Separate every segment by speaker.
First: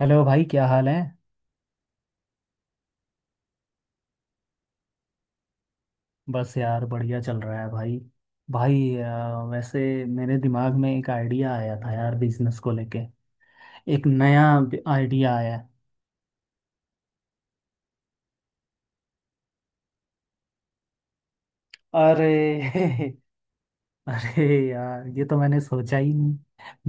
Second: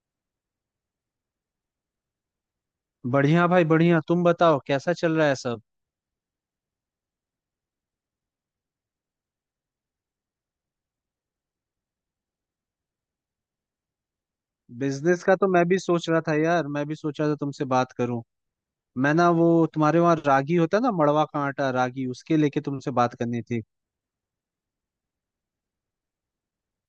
Speaker 1: Hello भाई, क्या हाल है।
Speaker 2: बढ़िया भाई बढ़िया, तुम बताओ कैसा चल रहा है सब।
Speaker 1: बस यार, बढ़िया चल रहा है भाई। भाई वैसे मेरे दिमाग में एक आइडिया आया था यार, बिजनेस को लेके। एक नया
Speaker 2: बिजनेस का
Speaker 1: आइडिया
Speaker 2: तो
Speaker 1: आया
Speaker 2: मैं
Speaker 1: है।
Speaker 2: भी सोच रहा था यार, मैं भी सोचा था तुमसे बात करूं। मैं ना वो तुम्हारे वहाँ रागी होता है ना, मड़वा का आटा, रागी,
Speaker 1: अरे
Speaker 2: उसके लेके तुमसे बात करनी थी।
Speaker 1: अरे यार, ये तो मैंने सोचा ही नहीं।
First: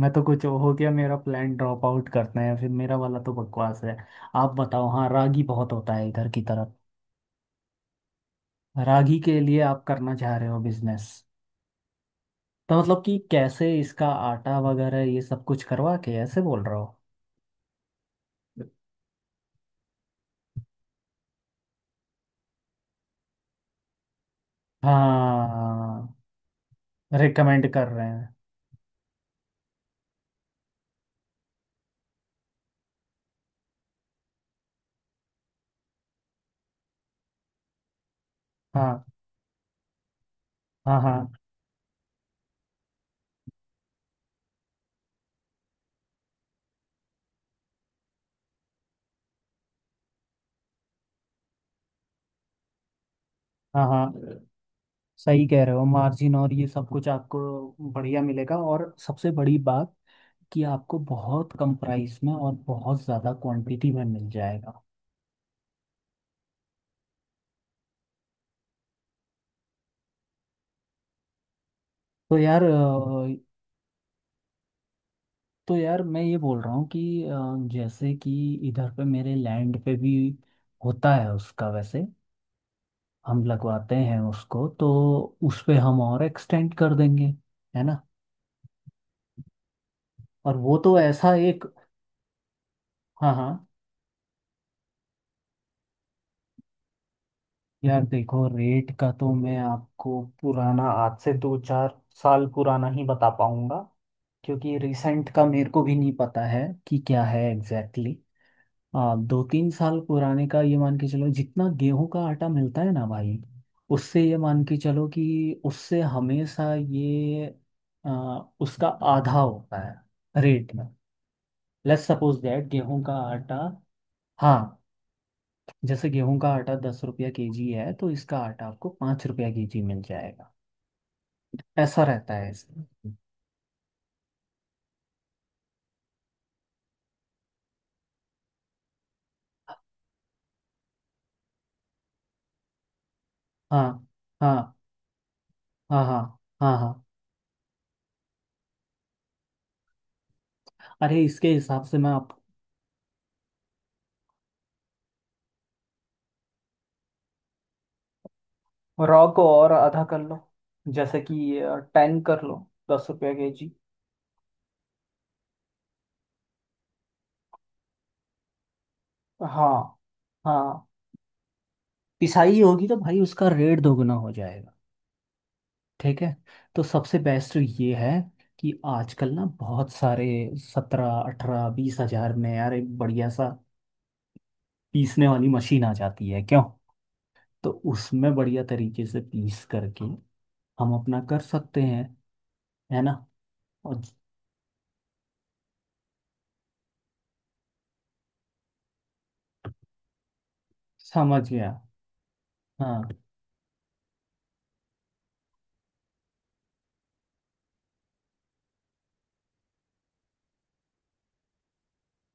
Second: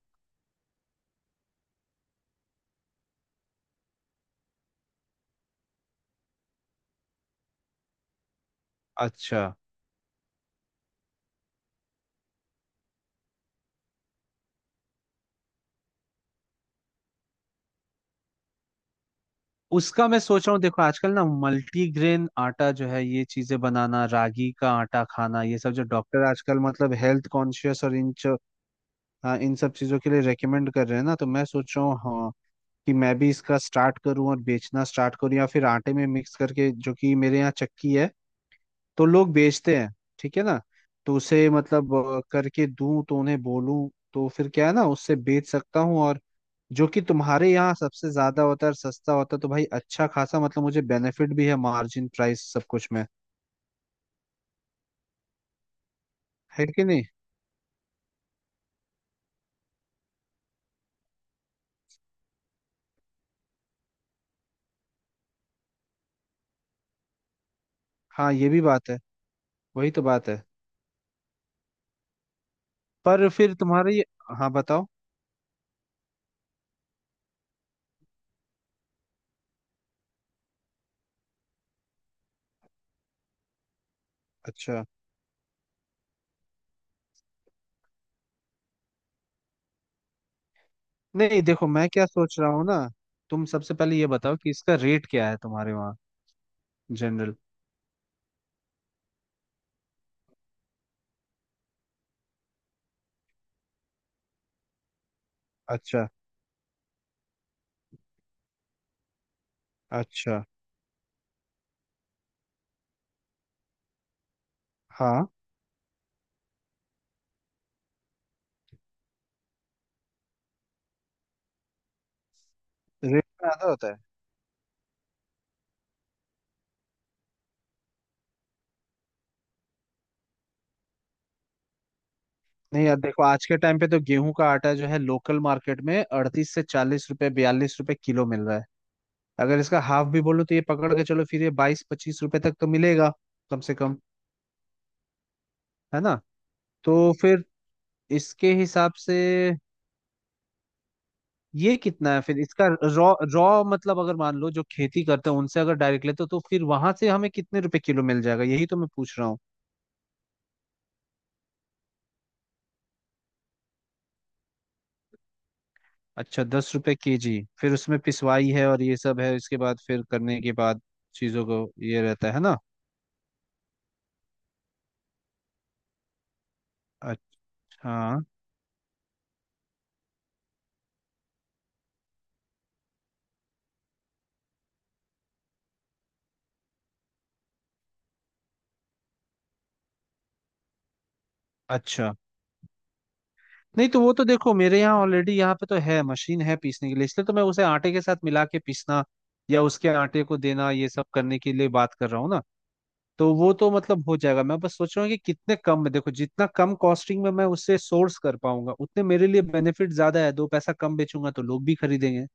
Speaker 1: मैं तो कुछ हो गया, मेरा प्लान ड्रॉप आउट करते हैं, फिर मेरा वाला तो बकवास है। आप बताओ। हाँ, रागी बहुत होता है इधर की तरफ। रागी के
Speaker 2: अच्छा।
Speaker 1: लिए आप करना चाह रहे हो बिजनेस? तो मतलब कि कैसे इसका आटा वगैरह ये सब कुछ करवा के ऐसे बोल रहे हो?
Speaker 2: उसका मैं सोच रहा हूँ, देखो आजकल ना मल्टीग्रेन आटा जो है, ये चीजें बनाना, रागी का आटा खाना, ये सब जो
Speaker 1: हाँ,
Speaker 2: डॉक्टर आजकल मतलब हेल्थ
Speaker 1: रिकमेंड
Speaker 2: कॉन्शियस
Speaker 1: कर
Speaker 2: और
Speaker 1: रहे हैं।
Speaker 2: हाँ, इन सब चीजों के लिए रेकमेंड कर रहे हैं ना, तो मैं सोच रहा हूँ हाँ कि मैं भी इसका स्टार्ट करूँ और बेचना स्टार्ट करूँ, या फिर आटे में मिक्स करके, जो कि मेरे यहाँ चक्की है
Speaker 1: हाँ।
Speaker 2: तो लोग बेचते हैं। ठीक है ना,
Speaker 1: हाँ
Speaker 2: तो
Speaker 1: हाँ।
Speaker 2: उसे मतलब करके दूं, तो उन्हें बोलूं तो फिर क्या है ना, उससे बेच सकता हूँ। और जो कि तुम्हारे यहाँ सबसे ज्यादा होता है और सस्ता होता है, तो भाई अच्छा खासा मतलब मुझे बेनिफिट भी है, मार्जिन, प्राइस सब कुछ में
Speaker 1: हाँ हाँ। सही कह रहे हो, मार्जिन और
Speaker 2: है
Speaker 1: ये
Speaker 2: कि
Speaker 1: सब
Speaker 2: नहीं।
Speaker 1: कुछ आपको बढ़िया मिलेगा। और सबसे बड़ी बात कि आपको बहुत कम प्राइस में और बहुत ज़्यादा क्वांटिटी में मिल जाएगा।
Speaker 2: हाँ, ये भी बात है, वही तो बात है।
Speaker 1: तो यार
Speaker 2: पर फिर तुम्हारे ये, हाँ बताओ।
Speaker 1: तो यार मैं ये बोल रहा हूँ कि जैसे कि इधर पे मेरे लैंड पे भी होता है उसका। वैसे हम लगवाते हैं उसको,
Speaker 2: अच्छा।
Speaker 1: तो उस पे हम और एक्सटेंड कर देंगे, है ना। और वो तो ऐसा
Speaker 2: नहीं
Speaker 1: एक।
Speaker 2: देखो मैं क्या सोच रहा हूँ ना,
Speaker 1: हाँ
Speaker 2: तुम
Speaker 1: हाँ।
Speaker 2: सबसे पहले ये बताओ कि इसका रेट क्या है तुम्हारे वहाँ, जनरल।
Speaker 1: यार देखो, रेट का तो मैं आपको पुराना, आज से दो चार साल पुराना ही बता पाऊंगा, क्योंकि रिसेंट का मेरे को भी
Speaker 2: अच्छा।
Speaker 1: नहीं पता है कि क्या है एग्जैक्टली। हाँ, दो तीन साल
Speaker 2: अच्छा।
Speaker 1: पुराने का ये मान के चलो, जितना गेहूं का आटा मिलता है ना भाई, उससे ये मान के चलो
Speaker 2: हाँ।
Speaker 1: कि उससे हमेशा ये उसका आधा होता है रेट में। लेट्स सपोज दैट गेहूं का
Speaker 2: रेट में
Speaker 1: आटा।
Speaker 2: आधा होता है।
Speaker 1: हाँ, जैसे गेहूं का आटा 10 रुपया केजी है, तो इसका आटा आपको 5 रुपया केजी मिल जाएगा। ऐसा रहता है
Speaker 2: नहीं यार
Speaker 1: इसमें।
Speaker 2: देखो, आज के टाइम पे तो गेहूं का आटा जो है लोकल मार्केट में 38 से 40 रुपए, 42 रुपए किलो मिल रहा है। अगर इसका हाफ भी बोलो तो ये पकड़ के चलो फिर, ये 22, 25 रुपए तक तो मिलेगा कम से कम।
Speaker 1: हाँ। हाँ
Speaker 2: है
Speaker 1: हाँ।
Speaker 2: ना।
Speaker 1: हाँ हाँ।
Speaker 2: तो
Speaker 1: हाँ।
Speaker 2: फिर इसके हिसाब से
Speaker 1: अरे, इसके
Speaker 2: ये
Speaker 1: हिसाब से मैं
Speaker 2: कितना है
Speaker 1: आप।
Speaker 2: फिर इसका, रॉ, रॉ मतलब, अगर मान लो जो खेती करते हैं उनसे अगर डायरेक्ट लेते हो तो फिर वहां से हमें कितने रुपए किलो मिल जाएगा, यही तो मैं पूछ
Speaker 1: रॉ
Speaker 2: रहा हूँ।
Speaker 1: को और आधा कर लो, जैसे कि टेन कर लो, 10 रुपया केजी।
Speaker 2: अच्छा, 10 रुपए केजी। फिर उसमें पिसवाई है और ये सब है, इसके बाद
Speaker 1: हाँ
Speaker 2: फिर करने के बाद
Speaker 1: हाँ।
Speaker 2: चीजों को ये रहता है ना।
Speaker 1: पिसाई होगी तो भाई उसका रेट दोगुना हो जाएगा। ठीक है, तो सबसे बेस्ट ये है
Speaker 2: अच्छा।
Speaker 1: कि आजकल ना बहुत सारे 17-18-20 हज़ार में यार एक बढ़िया सा पीसने वाली मशीन आ जाती है, क्यों। तो उसमें बढ़िया तरीके से पीस करके हम अपना कर सकते हैं,
Speaker 2: अच्छा।
Speaker 1: है ना।
Speaker 2: नहीं तो
Speaker 1: और
Speaker 2: वो तो देखो मेरे यहाँ ऑलरेडी यहाँ पे तो है, मशीन है पीसने के लिए, इसलिए तो मैं उसे आटे के साथ मिला के पीसना या उसके आटे को देना, ये सब करने
Speaker 1: समझ
Speaker 2: के लिए
Speaker 1: गया।
Speaker 2: बात कर रहा हूँ ना।
Speaker 1: हाँ
Speaker 2: तो वो तो मतलब हो जाएगा, मैं बस सोच रहा हूँ कि कितने कम में, देखो जितना कम कॉस्टिंग में मैं उससे सोर्स कर पाऊंगा उतने मेरे लिए बेनिफिट ज्यादा है, दो पैसा कम बेचूंगा तो लोग भी खरीदेंगे।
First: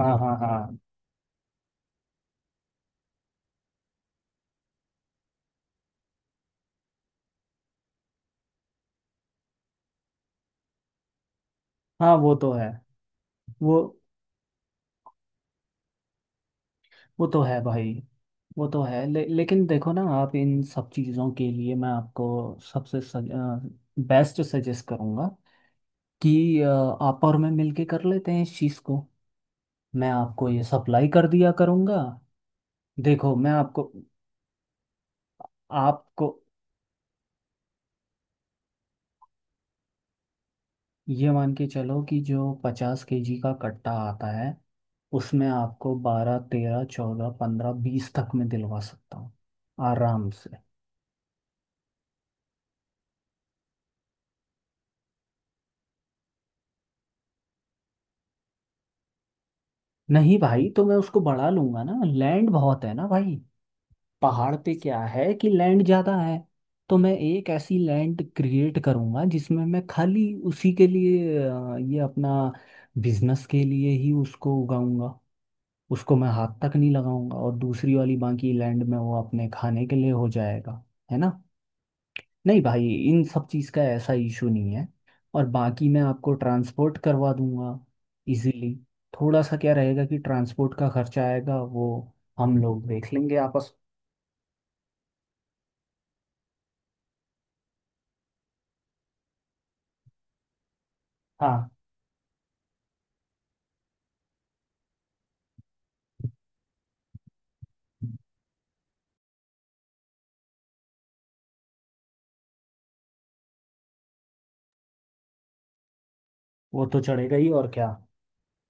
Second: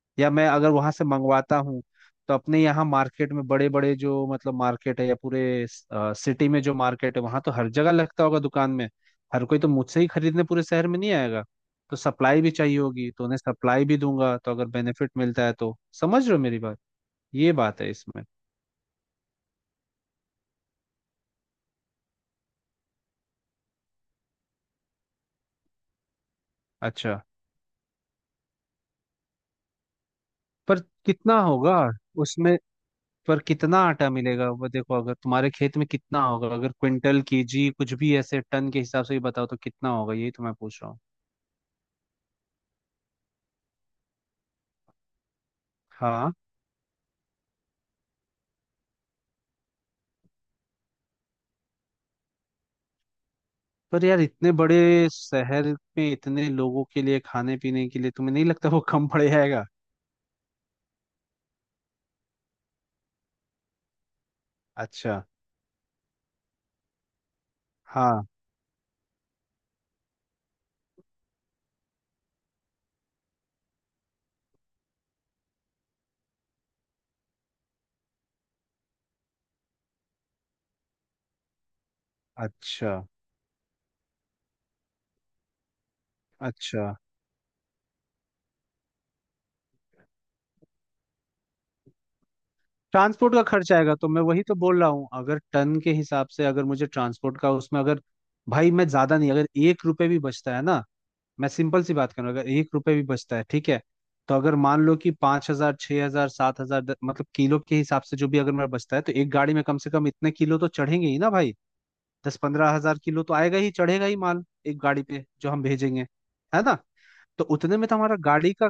Speaker 1: हाँ।
Speaker 2: या
Speaker 1: हाँ
Speaker 2: मैं
Speaker 1: हाँ।
Speaker 2: अगर वहां से मंगवाता हूँ, तो अपने यहाँ मार्केट में बड़े बड़े जो मतलब मार्केट है, या पूरे सिटी में जो मार्केट है वहां तो हर जगह लगता होगा दुकान में। हर कोई तो मुझसे ही खरीदने पूरे शहर में नहीं आएगा, तो
Speaker 1: हाँ, वो
Speaker 2: सप्लाई भी
Speaker 1: तो है,
Speaker 2: चाहिए होगी, तो उन्हें
Speaker 1: वो
Speaker 2: सप्लाई भी दूंगा, तो अगर बेनिफिट मिलता है तो। समझ रहे हो मेरी बात,
Speaker 1: वो तो
Speaker 2: ये
Speaker 1: है
Speaker 2: बात है
Speaker 1: भाई,
Speaker 2: इसमें।
Speaker 1: वो तो है। लेकिन देखो ना, आप इन सब चीज़ों के लिए मैं आपको सबसे बेस्ट सजेस्ट करूँगा कि
Speaker 2: अच्छा,
Speaker 1: आप और मैं मिलके कर लेते हैं इस चीज़ को। मैं आपको ये
Speaker 2: पर
Speaker 1: सप्लाई कर
Speaker 2: कितना
Speaker 1: दिया
Speaker 2: होगा
Speaker 1: करूँगा।
Speaker 2: उसमें?
Speaker 1: देखो
Speaker 2: पर
Speaker 1: मैं
Speaker 2: कितना
Speaker 1: आपको।
Speaker 2: आटा मिलेगा वो देखो, अगर तुम्हारे खेत में कितना
Speaker 1: आपको
Speaker 2: होगा, अगर क्विंटल, केजी, कुछ भी ऐसे टन के हिसाब से ही बताओ तो कितना होगा, यही तो मैं पूछ रहा हूँ।
Speaker 1: ये मान के चलो कि जो 50 केजी का कट्टा आता है, उसमें आपको
Speaker 2: हाँ।
Speaker 1: 12-13-14-15-20 तक में दिलवा सकता हूँ, आराम से।
Speaker 2: पर यार इतने बड़े शहर में इतने लोगों के लिए, खाने पीने के लिए, तुम्हें नहीं लगता वो कम पड़ जाएगा?
Speaker 1: नहीं भाई, तो मैं उसको बढ़ा लूंगा ना, लैंड बहुत है ना भाई। पहाड़ पे क्या
Speaker 2: अच्छा।
Speaker 1: है कि लैंड ज्यादा है। तो मैं एक ऐसी लैंड
Speaker 2: हाँ।
Speaker 1: क्रिएट करूंगा जिसमें मैं खाली उसी के लिए, ये अपना बिजनेस के लिए ही उसको उगाऊंगा। उसको मैं हाथ तक नहीं लगाऊंगा, और दूसरी वाली बाकी लैंड में वो अपने खाने के लिए हो जाएगा, है ना। नहीं भाई,
Speaker 2: अच्छा।
Speaker 1: इन सब चीज़ का ऐसा इशू नहीं है। और बाकी मैं आपको
Speaker 2: अच्छा।
Speaker 1: ट्रांसपोर्ट करवा दूंगा, इजीली। थोड़ा सा क्या रहेगा कि ट्रांसपोर्ट का खर्चा आएगा, वो हम लोग देख
Speaker 2: ट्रांसपोर्ट
Speaker 1: लेंगे
Speaker 2: का खर्च
Speaker 1: आपस।
Speaker 2: आएगा तो मैं वही तो बोल रहा हूँ, अगर टन के हिसाब से अगर मुझे ट्रांसपोर्ट का उसमें अगर, भाई मैं ज्यादा नहीं, अगर 1 रुपए भी बचता है ना, मैं
Speaker 1: हाँ,
Speaker 2: सिंपल सी बात कर रहा हूँ, अगर एक रुपए भी बचता है ठीक है। तो अगर मान लो कि 5,000, 6,000, 7,000 मतलब किलो के हिसाब से जो भी अगर मेरा बचता है, तो एक गाड़ी में कम से कम इतने किलो तो चढ़ेंगे ही ना भाई। 10-15 हज़ार किलो तो आएगा ही, चढ़ेगा ही माल एक गाड़ी पे जो हम भेजेंगे। है ना।
Speaker 1: वो तो चढ़ेगा
Speaker 2: तो
Speaker 1: ही, और
Speaker 2: उतने
Speaker 1: क्या।
Speaker 2: में तो हमारा गाड़ी का,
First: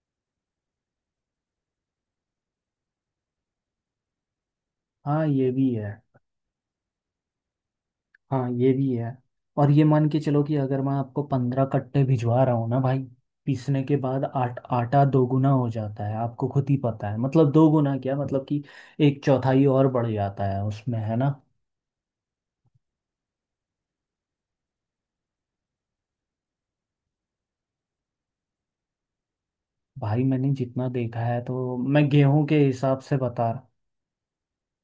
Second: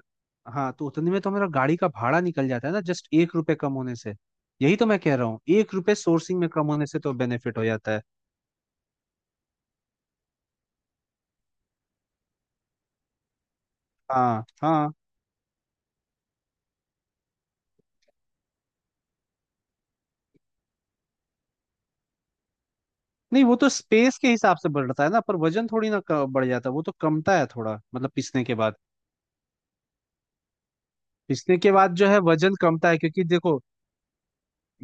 Speaker 2: हाँ तो उतने में तो हमारा गाड़ी का भाड़ा निकल जाता है ना, जस्ट 1 रुपए कम होने से। यही तो मैं कह
Speaker 1: हाँ
Speaker 2: रहा हूँ,
Speaker 1: ये भी
Speaker 2: एक
Speaker 1: है।
Speaker 2: रुपए सोर्सिंग में कम होने से तो बेनिफिट हो जाता है।
Speaker 1: हाँ ये भी है। और ये मान के चलो कि अगर मैं आपको 15 कट्टे भिजवा रहा हूँ ना भाई, पीसने के बाद
Speaker 2: हाँ
Speaker 1: आट
Speaker 2: हाँ।
Speaker 1: आटा दोगुना हो जाता है, आपको खुद ही पता है। मतलब दोगुना क्या, मतलब कि एक चौथाई और बढ़ जाता है उसमें, है ना।
Speaker 2: नहीं वो तो स्पेस के हिसाब से बढ़ता है ना, पर वजन थोड़ी ना बढ़ जाता, वो तो कमता है थोड़ा, मतलब पिसने के बाद।
Speaker 1: भाई मैंने जितना देखा है,
Speaker 2: पिसने के
Speaker 1: तो
Speaker 2: बाद
Speaker 1: मैं
Speaker 2: जो है
Speaker 1: गेहूं
Speaker 2: वजन
Speaker 1: के
Speaker 2: कमता है,
Speaker 1: हिसाब से
Speaker 2: क्योंकि
Speaker 1: बता
Speaker 2: देखो,
Speaker 1: रहा।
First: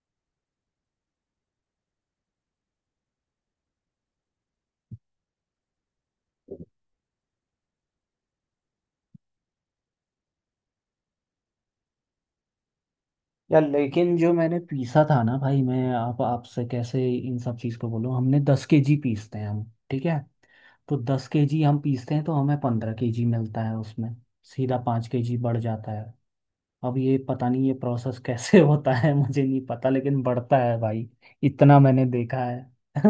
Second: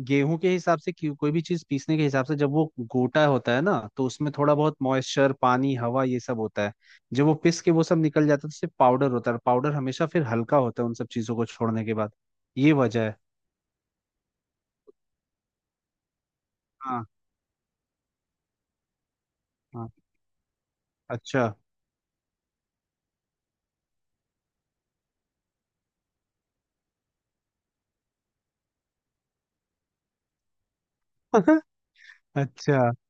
Speaker 2: गेहूं के हिसाब से कोई भी चीज पीसने के हिसाब से, जब वो गोटा होता है ना तो उसमें थोड़ा बहुत मॉइस्चर, पानी, हवा ये सब होता है। जब वो पिस के वो सब निकल जाता है तो सिर्फ पाउडर होता है, पाउडर हमेशा फिर हल्का होता है उन सब चीजों को छोड़ने के बाद। ये वजह है।
Speaker 1: यार लेकिन जो मैंने पीसा था ना भाई, मैं आप आपसे कैसे
Speaker 2: हाँ।
Speaker 1: इन सब चीज़ को बोलूं, हमने 10 केजी पीसते हैं हम।
Speaker 2: हाँ।
Speaker 1: ठीक है, तो दस
Speaker 2: अच्छा।
Speaker 1: केजी हम पीसते हैं तो हमें 15 केजी मिलता है उसमें, सीधा 5 केजी बढ़ जाता है। अब ये पता नहीं ये प्रोसेस कैसे होता है, मुझे नहीं पता, लेकिन बढ़ता है भाई, इतना मैंने देखा है।
Speaker 2: अच्छा,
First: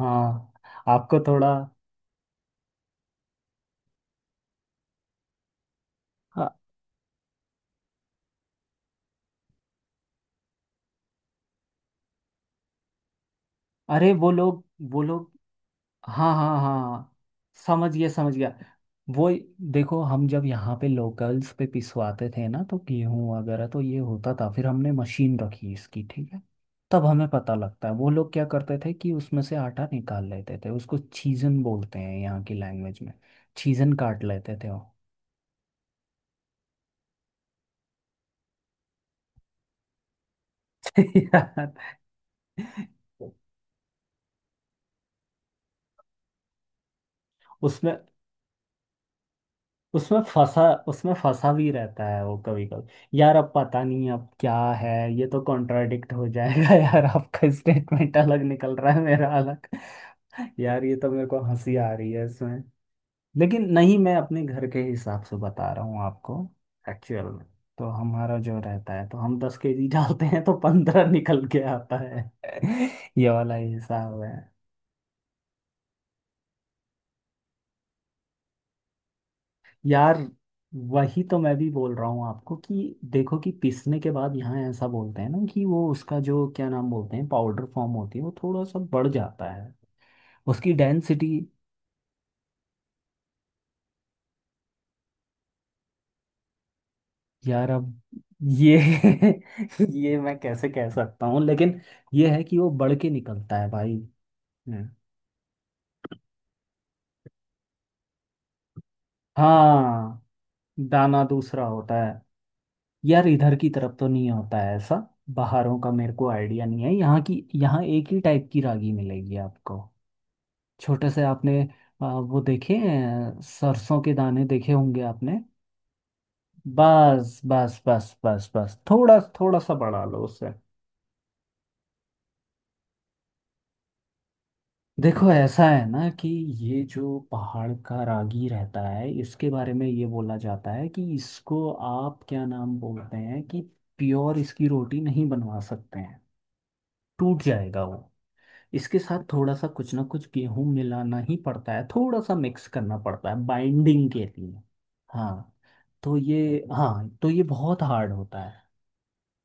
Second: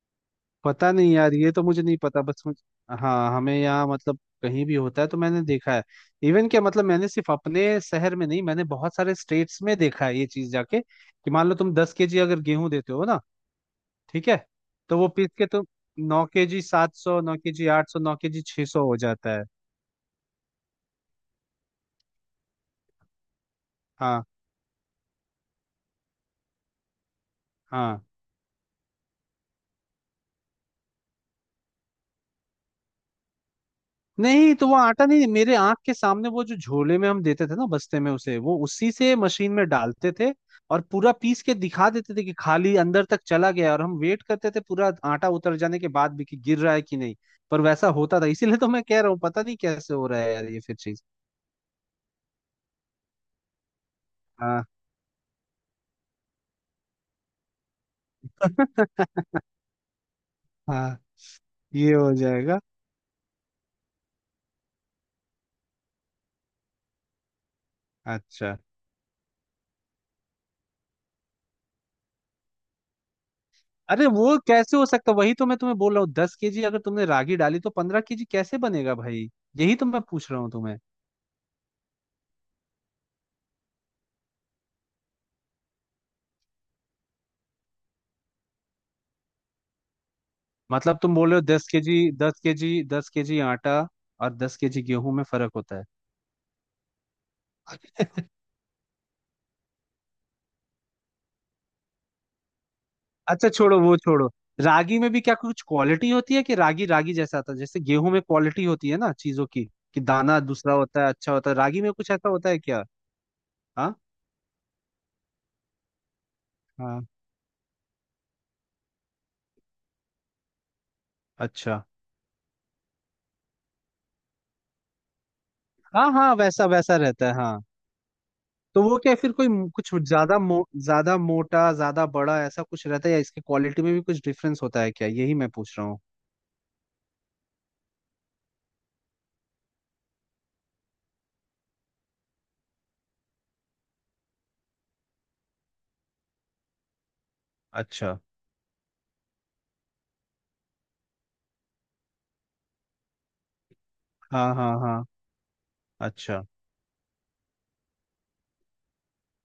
Speaker 1: हाँ,
Speaker 2: पता नहीं
Speaker 1: आपको
Speaker 2: यार
Speaker 1: थोड़ा।
Speaker 2: ये तो मुझे नहीं पता, बस मुझे। हाँ, हमें यहाँ मतलब कहीं भी होता है तो मैंने देखा है। इवन
Speaker 1: हाँ,
Speaker 2: क्या मतलब, मैंने सिर्फ अपने शहर में नहीं, मैंने बहुत सारे स्टेट्स में देखा है ये चीज जाके, कि मान लो तुम 10 केजी अगर गेहूं देते हो ना,
Speaker 1: अरे
Speaker 2: ठीक
Speaker 1: वो
Speaker 2: है,
Speaker 1: लोग।
Speaker 2: तो
Speaker 1: वो
Speaker 2: वो पीस
Speaker 1: लोग।
Speaker 2: के तो नौ
Speaker 1: हाँ
Speaker 2: के
Speaker 1: हाँ
Speaker 2: जी सात
Speaker 1: हाँ,
Speaker 2: सौ नौ के जी आठ
Speaker 1: समझ
Speaker 2: सौ
Speaker 1: गया
Speaker 2: नौ के
Speaker 1: समझ
Speaker 2: जी
Speaker 1: गया।
Speaker 2: छह सौ हो
Speaker 1: वो
Speaker 2: जाता है।
Speaker 1: देखो, हम जब यहाँ पे लोकल्स पे पिसवाते थे ना, तो गेहूं वगैरह तो ये
Speaker 2: हाँ
Speaker 1: होता था, फिर हमने मशीन रखी इसकी, ठीक है। तब हमें पता लगता है,
Speaker 2: हाँ।
Speaker 1: वो लोग क्या करते थे कि उसमें से आटा निकाल लेते थे, उसको छीजन बोलते हैं यहाँ की लैंग्वेज में। छीजन काट
Speaker 2: नहीं
Speaker 1: लेते
Speaker 2: तो
Speaker 1: थे
Speaker 2: वो
Speaker 1: वो।
Speaker 2: आटा नहीं, मेरे आंख के सामने वो जो झोले में हम देते थे ना, बस्ते में, उसे वो उसी से मशीन में डालते थे और पूरा पीस के
Speaker 1: यार
Speaker 2: दिखा देते थे कि खाली अंदर तक चला गया, और हम वेट करते थे पूरा आटा उतर जाने के बाद भी कि गिर रहा है कि नहीं। पर वैसा
Speaker 1: उसमें,
Speaker 2: होता था, इसीलिए तो मैं कह रहा हूँ पता नहीं कैसे हो रहा है यार ये फिर चीज।
Speaker 1: उसमें फंसा भी रहता है वो कभी कभी यार, अब पता नहीं अब क्या
Speaker 2: हाँ।
Speaker 1: है। ये तो कॉन्ट्राडिक्ट हो जाएगा यार, आपका स्टेटमेंट अलग निकल रहा है, मेरा अलग। यार ये
Speaker 2: हाँ
Speaker 1: तो मेरे को हंसी आ
Speaker 2: ये
Speaker 1: रही
Speaker 2: हो
Speaker 1: है
Speaker 2: जाएगा।
Speaker 1: इसमें। लेकिन नहीं, मैं अपने घर के हिसाब से बता रहा हूँ आपको, एक्चुअल में। तो हमारा
Speaker 2: अच्छा।
Speaker 1: जो रहता है, तो हम 10 केजी डालते हैं तो 15 निकल के आता है। ये वाला
Speaker 2: अरे
Speaker 1: हिसाब है।
Speaker 2: वो कैसे हो सकता, वही तो मैं तुम्हें बोल रहा हूँ, दस केजी अगर तुमने रागी डाली तो 15 केजी कैसे बनेगा भाई? यही तो मैं
Speaker 1: यार
Speaker 2: पूछ रहा हूँ तुम्हें।
Speaker 1: वही तो मैं भी बोल रहा हूँ आपको कि देखो, कि पीसने के बाद यहाँ ऐसा बोलते हैं ना कि वो उसका जो क्या नाम बोलते हैं, पाउडर फॉर्म होती है, वो थोड़ा सा बढ़ जाता है उसकी
Speaker 2: मतलब तुम बोल
Speaker 1: डेंसिटी।
Speaker 2: रहे हो दस केजी, दस केजी, दस केजी आटा और 10 केजी गेहूं में फर्क होता है?
Speaker 1: यार अब ये ये मैं कैसे कह सकता हूँ, लेकिन ये है कि वो बढ़ के
Speaker 2: अच्छा
Speaker 1: निकलता है
Speaker 2: छोड़ो,
Speaker 1: भाई।
Speaker 2: वो छोड़ो।
Speaker 1: हम्म।
Speaker 2: रागी में भी क्या कुछ क्वालिटी होती है कि रागी, रागी जैसा आता है, जैसे गेहूं में क्वालिटी होती है ना चीजों की, कि
Speaker 1: हाँ,
Speaker 2: दाना दूसरा होता है,
Speaker 1: दाना
Speaker 2: अच्छा होता है,
Speaker 1: दूसरा
Speaker 2: रागी में
Speaker 1: होता
Speaker 2: कुछ
Speaker 1: है?
Speaker 2: ऐसा होता है क्या?
Speaker 1: यार इधर की
Speaker 2: हाँ।
Speaker 1: तरफ तो नहीं होता है ऐसा। बाहरों का मेरे को आइडिया नहीं है,
Speaker 2: हाँ।
Speaker 1: यहाँ की यहाँ एक ही टाइप की रागी मिलेगी आपको। छोटे से आपने,
Speaker 2: अच्छा।
Speaker 1: वो देखे हैं, सरसों के दाने देखे होंगे आपने।
Speaker 2: हाँ हाँ, वैसा वैसा रहता है
Speaker 1: बस
Speaker 2: हाँ।
Speaker 1: बस बस बस बस,
Speaker 2: तो वो क्या
Speaker 1: थोड़ा
Speaker 2: फिर कोई
Speaker 1: थोड़ा सा
Speaker 2: कुछ
Speaker 1: बढ़ा लो
Speaker 2: ज्यादा
Speaker 1: उससे।
Speaker 2: ज्यादा मोटा, ज्यादा बड़ा ऐसा कुछ रहता है, या इसकी क्वालिटी में भी कुछ डिफरेंस होता है क्या,
Speaker 1: देखो
Speaker 2: यही मैं
Speaker 1: ऐसा
Speaker 2: पूछ
Speaker 1: है
Speaker 2: रहा हूँ।
Speaker 1: ना कि ये जो पहाड़ का रागी रहता है, इसके बारे में ये बोला जाता है कि इसको आप क्या नाम बोलते हैं कि प्योर इसकी रोटी नहीं बनवा सकते हैं, टूट जाएगा वो।
Speaker 2: अच्छा।
Speaker 1: इसके साथ थोड़ा सा कुछ ना कुछ गेहूं मिलाना ही पड़ता है, थोड़ा सा मिक्स करना पड़ता है बाइंडिंग के
Speaker 2: हाँ
Speaker 1: लिए।
Speaker 2: हाँ हाँ।
Speaker 1: हाँ, तो
Speaker 2: अच्छा।
Speaker 1: ये। हाँ तो ये बहुत हार्ड होता है।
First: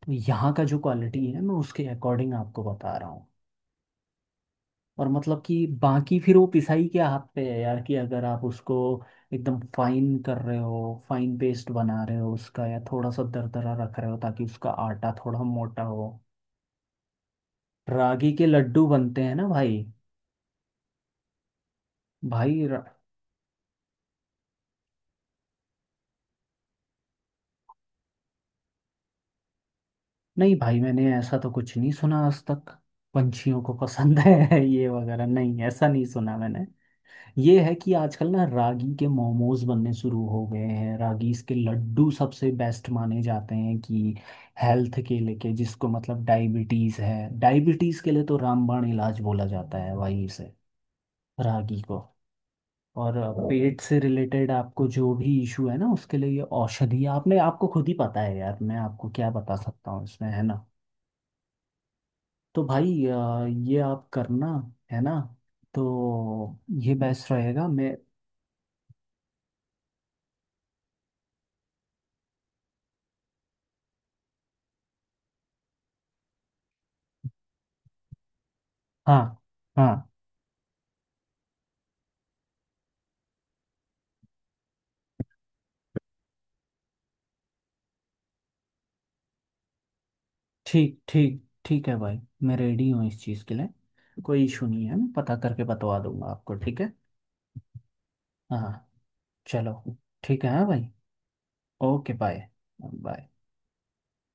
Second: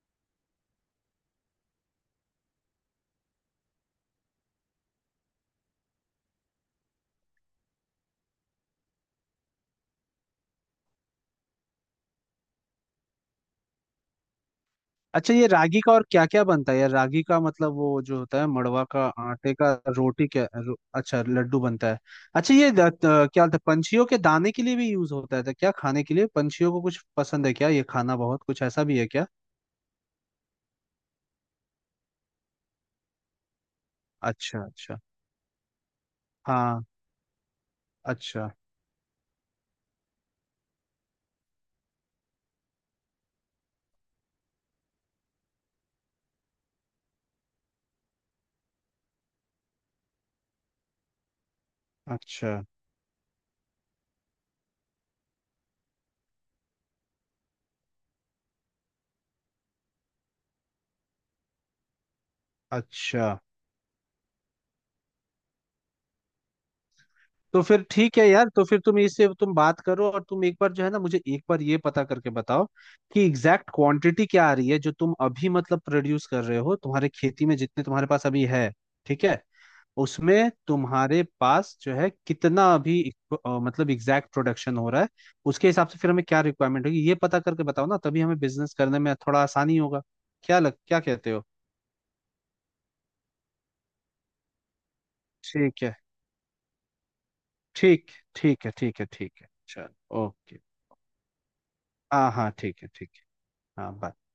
Speaker 1: तो यहाँ का जो क्वालिटी है, मैं उसके अकॉर्डिंग आपको बता रहा हूँ। और मतलब कि बाकी फिर वो पिसाई के हाथ पे है यार, कि अगर आप उसको एकदम फाइन कर रहे हो, फाइन पेस्ट बना रहे हो उसका, या थोड़ा सा दरदरा रख रहे हो ताकि उसका आटा
Speaker 2: अच्छा,
Speaker 1: थोड़ा
Speaker 2: ये रागी
Speaker 1: मोटा
Speaker 2: का और
Speaker 1: हो।
Speaker 2: क्या क्या बनता है यार, रागी का मतलब, वो जो
Speaker 1: रागी
Speaker 2: होता
Speaker 1: के
Speaker 2: है मड़वा
Speaker 1: लड्डू
Speaker 2: का
Speaker 1: बनते हैं ना
Speaker 2: आटे का,
Speaker 1: भाई।
Speaker 2: रोटी क्या अच्छा लड्डू बनता है। अच्छा,
Speaker 1: भाई
Speaker 2: ये क्या होता है, पंछियों के दाने के लिए भी यूज होता है तो क्या खाने के लिए पंछियों को कुछ पसंद है क्या ये खाना, बहुत कुछ ऐसा भी है क्या?
Speaker 1: नहीं भाई, मैंने ऐसा तो कुछ नहीं सुना आज तक। पंछियों को पसंद
Speaker 2: अच्छा
Speaker 1: है ये
Speaker 2: अच्छा।
Speaker 1: वगैरह, नहीं, ऐसा नहीं सुना मैंने।
Speaker 2: हाँ।
Speaker 1: ये है कि आजकल ना
Speaker 2: अच्छा।
Speaker 1: रागी के मोमोज बनने शुरू हो गए हैं, रागी के लड्डू सबसे बेस्ट माने जाते हैं कि हेल्थ के लेके जिसको मतलब डायबिटीज है, डायबिटीज के लिए तो रामबाण इलाज बोला जाता है वहीं से, रागी को।
Speaker 2: अच्छा।
Speaker 1: और पेट से रिलेटेड आपको जो भी इशू है ना, उसके लिए ये औषधि, आपने आपको खुद ही पता है यार, मैं आपको क्या बता सकता हूँ इसमें, है ना। तो भाई
Speaker 2: अच्छा।
Speaker 1: ये आप करना, है ना, तो ये बेस्ट
Speaker 2: तो
Speaker 1: रहेगा
Speaker 2: फिर
Speaker 1: मैं।
Speaker 2: ठीक है यार, तो फिर तुम इससे तुम बात करो, और तुम एक बार जो है ना, मुझे एक बार ये पता करके बताओ कि एग्जैक्ट क्वांटिटी क्या आ रही है जो तुम अभी मतलब प्रोड्यूस कर रहे हो तुम्हारे खेती में, जितने तुम्हारे पास अभी है।
Speaker 1: हाँ
Speaker 2: ठीक है।
Speaker 1: हाँ,
Speaker 2: उसमें तुम्हारे पास जो है कितना अभी मतलब एग्जैक्ट प्रोडक्शन हो रहा है, उसके हिसाब से फिर हमें क्या रिक्वायरमेंट होगी ये पता करके बताओ ना, तभी हमें बिजनेस करने में थोड़ा आसानी होगा। क्या लग,
Speaker 1: ठीक
Speaker 2: क्या कहते
Speaker 1: ठीक
Speaker 2: हो?
Speaker 1: ठीक है भाई। मैं रेडी हूँ इस चीज़ के लिए, कोई इशू नहीं है। मैं पता करके
Speaker 2: ठीक है।
Speaker 1: बतवा दूंगा आपको, ठीक है।
Speaker 2: ठीक, ठीक है,
Speaker 1: हाँ,
Speaker 2: ठीक है, ठीक है
Speaker 1: चलो।
Speaker 2: चल।
Speaker 1: ठीक है
Speaker 2: ओके।
Speaker 1: हाँ भाई, ओके
Speaker 2: हाँ
Speaker 1: बाय।
Speaker 2: हाँ ठीक है ठीक है।
Speaker 1: बाय।
Speaker 2: हाँ bye।